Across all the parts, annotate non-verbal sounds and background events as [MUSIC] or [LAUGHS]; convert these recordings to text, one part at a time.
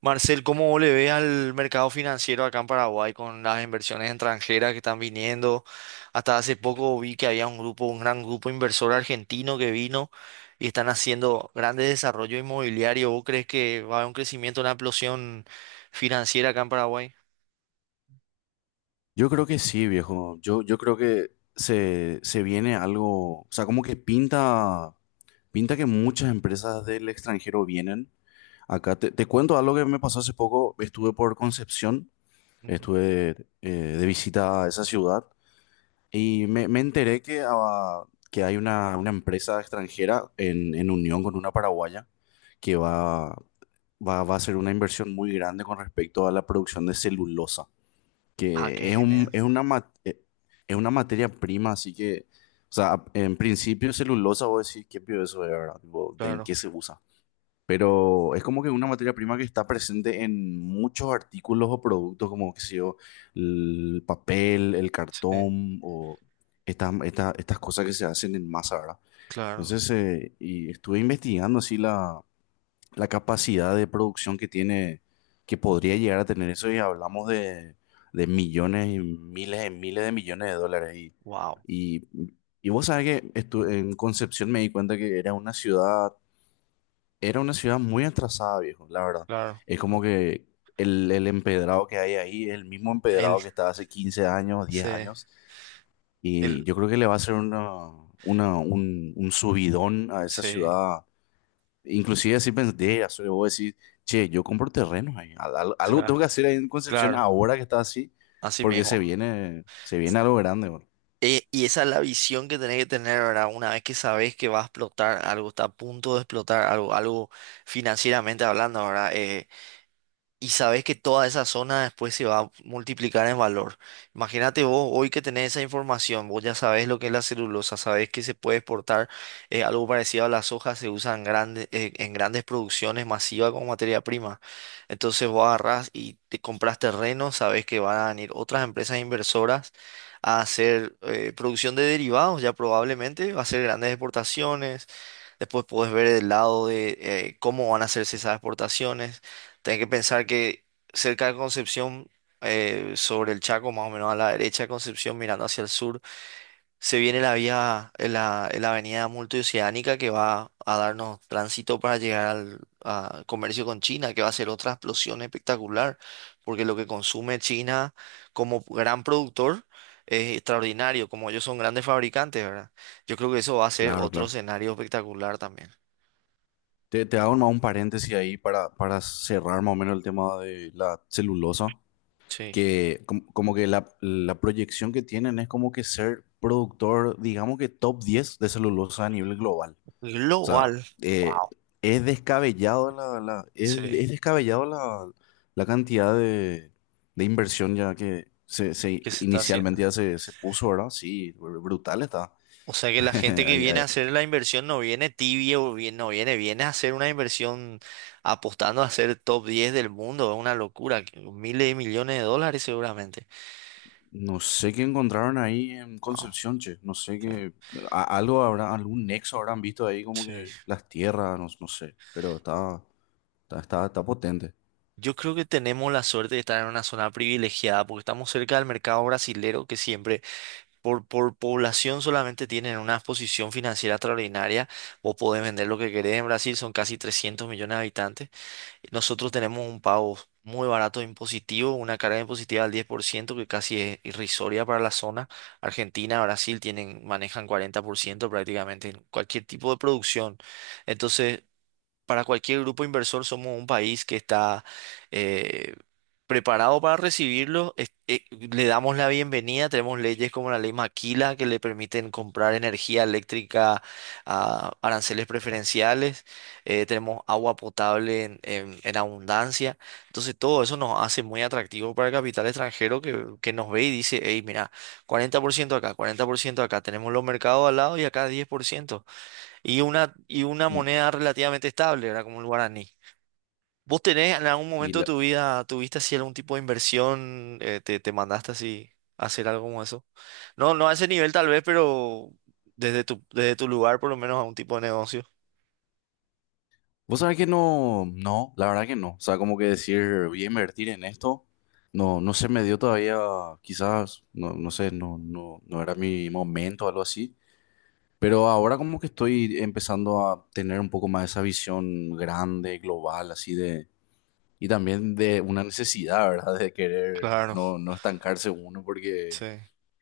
Marcel, ¿cómo le ve al mercado financiero acá en Paraguay con las inversiones extranjeras que están viniendo? Hasta hace poco vi que había un gran grupo inversor argentino que vino y están haciendo grandes desarrollos inmobiliarios. ¿Vos crees que va a haber un crecimiento, una explosión financiera acá en Paraguay? Yo creo que sí, viejo. Yo creo que se viene algo, o sea, como que pinta, pinta que muchas empresas del extranjero vienen. Acá te cuento algo que me pasó hace poco. Estuve por Concepción, Ujú. estuve de visita a esa ciudad y me enteré que, que hay una empresa extranjera en unión con una paraguaya que va, va, va a hacer una inversión muy grande con respecto a la producción de celulosa Ah, qué que es un, genial. es una, es una materia prima, así que, o sea, en principio celulosa, vos decís, ¿qué pío eso es, verdad? Tipo, ¿de en Claro, qué se usa? Pero es como que una materia prima que está presente en muchos artículos o productos, como, qué sé yo, el papel, el sí, cartón o estas cosas que se hacen en masa, ¿verdad? claro. Entonces, y estuve investigando así la capacidad de producción que tiene, que podría llegar a tener eso, y hablamos de millones y miles de millones de dólares. Wow, y, y vos sabés que en Concepción me di cuenta que era una ciudad muy atrasada, viejo, la verdad. claro. Es Mm. como que el empedrado que hay ahí es el mismo Él, empedrado que estaba hace 15 años, diez sí, años, y él, yo creo que le va a hacer una, un subidón a esa sí, ciudad. Inclusive así pensé, soy vos decís, che, yo compro terrenos ahí. Algo tengo claro, que hacer ahí en Concepción claro. ahora que está así, Así porque mismo. Se viene algo grande, bro. Y esa es la visión que tenés que tener, ¿verdad? Una vez que sabes que va a explotar algo, está a punto de explotar algo, algo financieramente hablando, ¿verdad? Y sabes que toda esa zona después se va a multiplicar en valor. Imagínate vos hoy que tenés esa información, vos ya sabés lo que es la celulosa, sabés que se puede exportar algo parecido a la soja, se usa en grandes producciones masivas como materia prima. Entonces vos agarrás y te compras terreno, sabés que van a venir otras empresas inversoras a hacer producción de derivados, ya probablemente, va a hacer grandes exportaciones. Después puedes ver el lado de cómo van a hacerse esas exportaciones. Tenés que pensar que cerca de Concepción, sobre el Chaco, más o menos a la derecha de Concepción, mirando hacia el sur, se viene la avenida multioceánica que va a darnos tránsito para llegar al a comercio con China, que va a ser otra explosión espectacular, porque lo que consume China como gran productor es extraordinario, como ellos son grandes fabricantes, ¿verdad? Yo creo que eso va a ser Claro, otro claro. escenario espectacular también. Te hago más un paréntesis ahí para cerrar más o menos el tema de la celulosa, Sí. que que la proyección que tienen es como que ser productor, digamos que top 10 de celulosa a nivel global. O sea, Global. eh, Wow. es descabellado la, Sí. Es descabellado la, la cantidad de inversión ya que ¿Qué se está haciendo? inicialmente ya se puso, ¿verdad? Sí, brutal está. O sea que [LAUGHS] la gente que Ay, viene ay, a hacer la inversión no viene tibia o bien, no viene, viene a hacer una inversión apostando a ser top 10 del mundo. Es una locura, que miles de millones de dólares seguramente. no sé qué encontraron ahí en Wow, Concepción, che. No sé qué. Algo habrá, algún nexo habrán visto ahí, como sí, sí. que las tierras, no, no sé. Pero está, está, está, está potente. Yo creo que tenemos la suerte de estar en una zona privilegiada porque estamos cerca del mercado brasilero que siempre por población solamente tienen una posición financiera extraordinaria. Vos podés vender lo que querés en Brasil, son casi 300 millones de habitantes. Nosotros tenemos un pago muy barato e impositivo, una carga impositiva del 10%, que casi es irrisoria para la zona. Argentina, Brasil tienen, manejan 40% prácticamente en cualquier tipo de producción. Entonces, para cualquier grupo inversor somos un país que está eh, preparado para recibirlo. Le damos la bienvenida. Tenemos leyes como la ley Maquila que le permiten comprar energía eléctrica a aranceles preferenciales. Tenemos agua potable en, en abundancia. Entonces todo eso nos hace muy atractivo para el capital extranjero que nos ve y dice, hey, mira, 40% acá, 40% acá. Tenemos los mercados al lado y acá 10% y una Mm. moneda relativamente estable, ¿verdad? Como el guaraní. ¿Vos tenés en algún Y momento de la, tu vida, tuviste así algún tipo de inversión, te mandaste así a hacer algo como eso? No, no a ese nivel tal vez, pero desde tu lugar por lo menos a un tipo de negocio. vos sabés que no, no, la verdad que no. O sea, como que decir, voy a invertir en esto, no, no se me dio todavía, quizás, no, no sé, no, no, no era mi momento o algo así. Pero ahora como que estoy empezando a tener un poco más esa visión grande, global, así de, y también de una necesidad, ¿verdad? De querer Claro, no, no estancarse uno, porque, sí.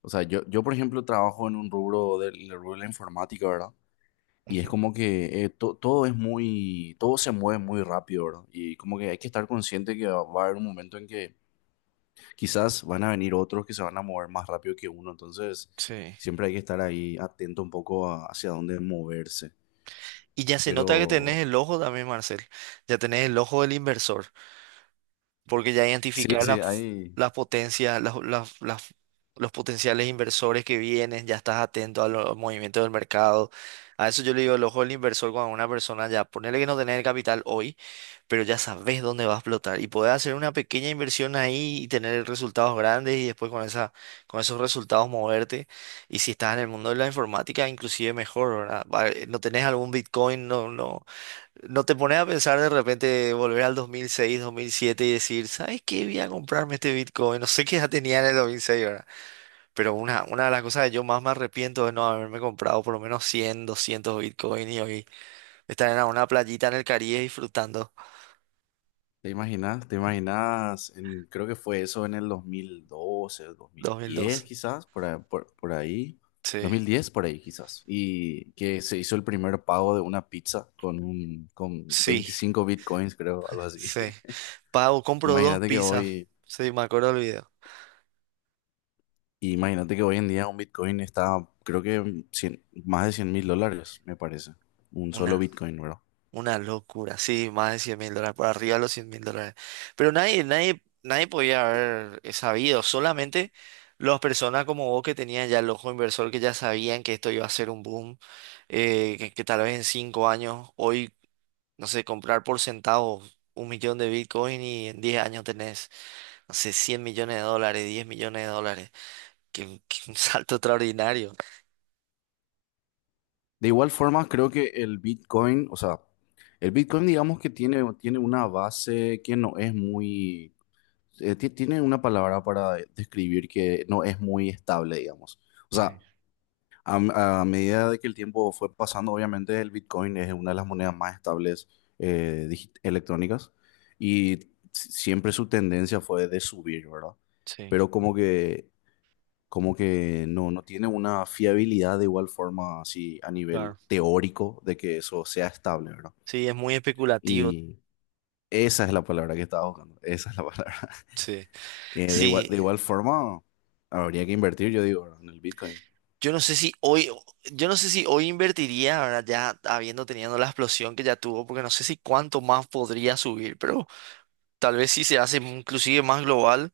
o sea, yo por ejemplo trabajo en un rubro del, en el rubro de la informática, ¿verdad? Y es Ujú. como que todo es muy, todo se mueve muy rápido, ¿verdad? Y como que hay que estar consciente que va, va a haber un momento en que quizás van a venir otros que se van a mover más rápido que uno, entonces Sí. siempre hay que estar ahí atento un poco hacia dónde moverse. Y ya se nota que tenés Pero el ojo también, Marcel. Ya tenés el ojo del inversor. Porque ya sí, identificar sí, hay... las potencias, las- los potenciales inversores que vienen, ya estás atento a los movimientos del mercado. A eso yo le digo el ojo del inversor cuando una persona ya, ponele que no tenés el capital hoy, pero ya sabes dónde va a explotar y podés hacer una pequeña inversión ahí y tener resultados grandes y después con esos resultados moverte. Y si estás en el mundo de la informática, inclusive mejor, ¿verdad? No tenés algún Bitcoin, no, no. ¿No te pones a pensar de repente volver al 2006, 2007 y decir, ¿sabes qué? Voy a comprarme este Bitcoin? No sé qué ya tenía en el 2006, ¿verdad? Pero una de las cosas que yo más me arrepiento es no haberme comprado por lo menos 100, 200 Bitcoin y hoy estar en una playita en el Caribe disfrutando. ¿Te imaginas? ¿Te imaginas? Creo que fue eso en el 2012, 2010, 2012. quizás, por ahí. dos Sí, mil diez por ahí quizás. Y que se hizo el primer pago de una pizza con, un, con sí, 25 bitcoins, creo, algo así. sí. [LAUGHS] Pago, compro dos Imagínate que pizzas. hoy, Sí, me acuerdo del video. imagínate que hoy en día un bitcoin está, creo que más de $100.000, me parece. Un solo Una. bitcoin, ¿verdad? Una locura, sí, más de 100.000 dólares, por arriba de los 100.000 dólares. Pero nadie, nadie, nadie podía haber sabido, solamente las personas como vos que tenían ya el ojo inversor, que ya sabían que esto iba a ser un boom, que tal vez en 5 años, hoy, no sé, comprar por centavos un millón de Bitcoin y en 10 años tenés, no sé, 100 millones de dólares, 10 millones de dólares, que un salto [LAUGHS] extraordinario. De igual forma, creo que el Bitcoin, o sea, el Bitcoin digamos que tiene, tiene una base que no es muy, tiene una palabra para describir que no es muy estable, digamos. O Sí, sea, a medida de que el tiempo fue pasando, obviamente el Bitcoin es una de las monedas más estables electrónicas y siempre su tendencia fue de subir, ¿verdad? sí, Pero como que no, no tiene una fiabilidad de igual forma así a nivel claro. teórico de que eso sea estable, ¿verdad? Sí, es muy especulativo, Y esa es la palabra que estaba buscando, esa es la [LAUGHS] palabra. sí. De igual, de Sí, igual forma, habría que invertir, yo digo, ¿verdad? En el Bitcoin. Yo no sé si hoy, yo no sé si hoy invertiría, ahora ya habiendo tenido la explosión que ya tuvo, porque no sé si cuánto más podría subir, pero tal vez si se hace inclusive más global,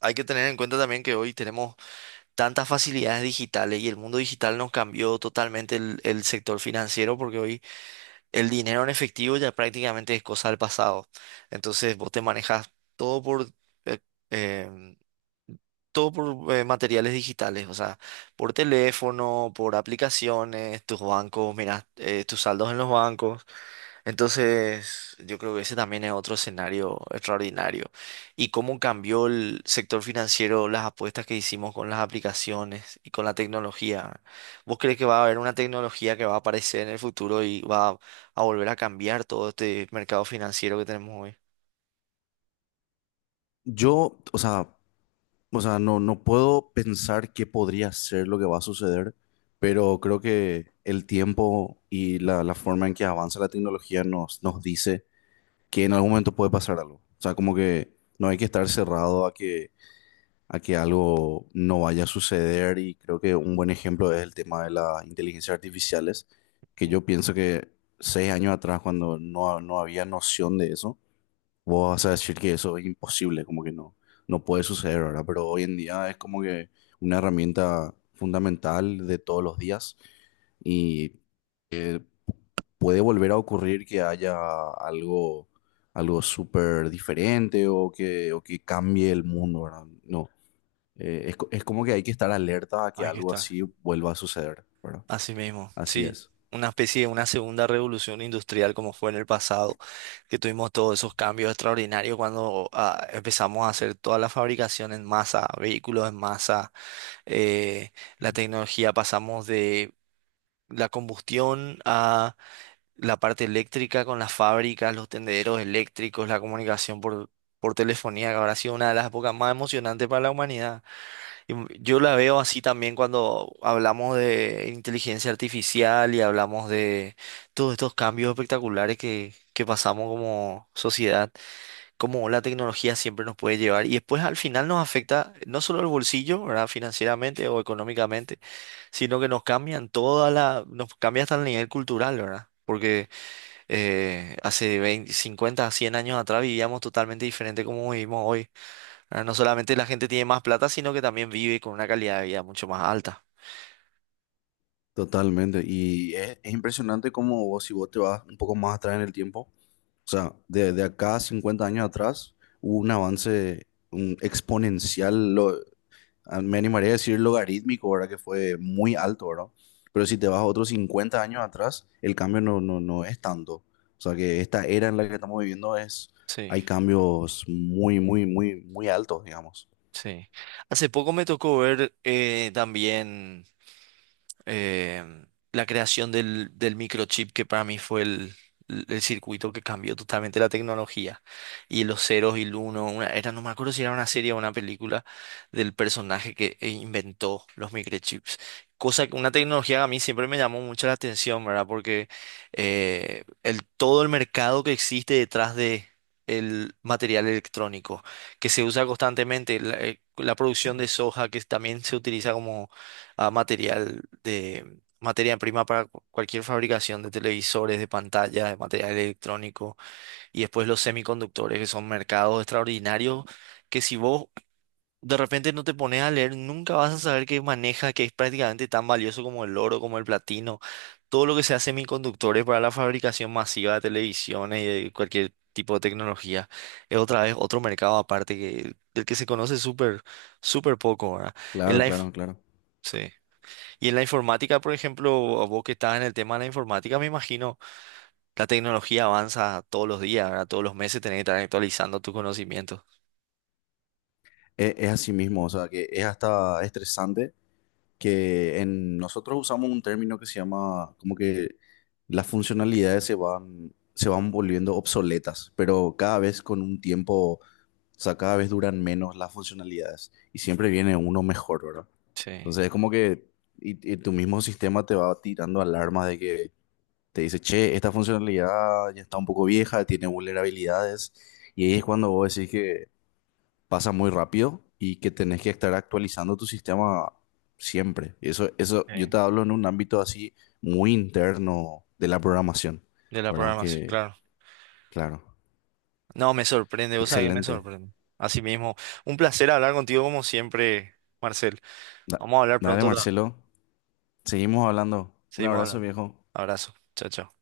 hay que tener en cuenta también que hoy tenemos tantas facilidades digitales y el mundo digital nos cambió totalmente el sector financiero, porque hoy el dinero en efectivo ya prácticamente es cosa del pasado. Entonces vos te manejas eh, eh, todo por materiales digitales, o sea, por teléfono, por aplicaciones, tus bancos, mira, tus saldos en los bancos. Entonces, yo creo que ese también es otro escenario extraordinario. Y cómo cambió el sector financiero, las apuestas que hicimos con las aplicaciones y con la tecnología. ¿Vos crees que va a haber una tecnología que va a aparecer en el futuro y va a volver a cambiar todo este mercado financiero que tenemos hoy? Yo, o sea, no, no puedo pensar qué podría ser lo que va a suceder, pero creo que el tiempo y la forma en que avanza la tecnología nos, nos dice que en algún momento puede pasar algo. O sea, como que no hay que estar cerrado a que algo no vaya a suceder y creo que un buen ejemplo es el tema de las inteligencias artificiales, que Mm. yo pienso que 6 años atrás, cuando no, no había noción de eso, vos vas a decir que eso es imposible, como que no, no puede suceder, ¿verdad? Pero hoy en día es como que una herramienta fundamental de todos los días y eh, puede volver a ocurrir que haya algo... algo súper diferente o que cambie el mundo, ¿verdad? No, es, es como que hay que estar alerta a que Ahí que algo está. así vuelva a suceder, ¿verdad? Así mismo, Así sí, es. una especie de una segunda revolución industrial como fue en el pasado, que tuvimos todos esos cambios extraordinarios cuando ah, empezamos a hacer toda la fabricación en masa, vehículos en masa, eh, la tecnología pasamos de la combustión a la parte eléctrica con las fábricas, los tendederos eléctricos, la comunicación por telefonía, que habrá sido una de las épocas más emocionantes para la humanidad. Y yo la veo así también cuando hablamos de inteligencia artificial y hablamos de todos estos cambios espectaculares que pasamos como sociedad, cómo la tecnología siempre nos puede llevar y después al final nos afecta no solo el bolsillo, ¿verdad? Financieramente o económicamente, sino que nos cambian toda la, nos cambia hasta el nivel cultural, ¿verdad? Porque hace 20, 50, 100 años atrás vivíamos totalmente diferente como vivimos hoy. Ah, no solamente la gente tiene más plata, sino que también vive con una calidad de vida mucho más alta. Totalmente. Y es impresionante cómo vos, si vos te vas un poco más atrás en el tiempo, o sea, de acá a 50 años atrás hubo un avance un exponencial, lo, me animaría a decir logarítmico, ¿verdad? Que fue muy alto, ¿verdad? Pero si te vas otros 50 años atrás, el cambio no, no, no es tanto. O sea, que esta era en la que estamos viviendo es, Sí, hay cambios muy, muy, muy, muy altos, digamos. sí. Hace poco me tocó ver también, eh, la creación del microchip que para mí fue el circuito que cambió totalmente la tecnología y los ceros y el uno, era, no me acuerdo si era una serie o una película del personaje que inventó los microchips. Cosa que una tecnología que a mí siempre me llamó mucho la atención, ¿verdad? Porque todo el mercado que existe detrás de el material electrónico que se usa constantemente, la producción de soja que también se utiliza como a material de materia prima para cualquier fabricación de televisores, de pantallas, de material electrónico y después los semiconductores, que son mercados extraordinarios que si vos de repente no te pones a leer, nunca vas a saber qué maneja, que es prácticamente tan valioso como el oro, como el platino, todo lo que sea semiconductores para la fabricación masiva de televisiones y de cualquier tipo de tecnología. Es otra vez otro mercado aparte que, del que se conoce súper, súper poco, ¿verdad? El Claro, life, claro, claro. sí. Y en la informática, por ejemplo, vos que estás en el tema de la informática, me imagino, la tecnología avanza todos los días, ¿verdad? Todos los meses tenés que estar actualizando tus conocimientos. Es, así mismo, o sea, que es hasta estresante que en nosotros usamos un término que se llama como que las funcionalidades se van volviendo obsoletas, pero cada vez con un tiempo, o sea, cada vez duran menos las funcionalidades y siempre viene uno mejor, ¿verdad? Sí. Entonces es como que y tu mismo sistema te va tirando alarmas de que te dice, che, esta funcionalidad ya está un poco vieja, tiene vulnerabilidades. Y ahí es cuando vos decís que pasa muy rápido y que tenés que estar actualizando tu sistema siempre. Eso yo te Sí. hablo en un ámbito así muy interno de la programación, De la ¿verdad? programación, Que, claro. claro, No, me sorprende, vos sabés que me excelente. sorprende. Así mismo, un placer hablar contigo como siempre, Marcel. Da- Vamos a hablar Dale, pronto otra vez. Marcelo, seguimos hablando. Un Seguimos abrazo, hablando. viejo. Abrazo. Chao, chao.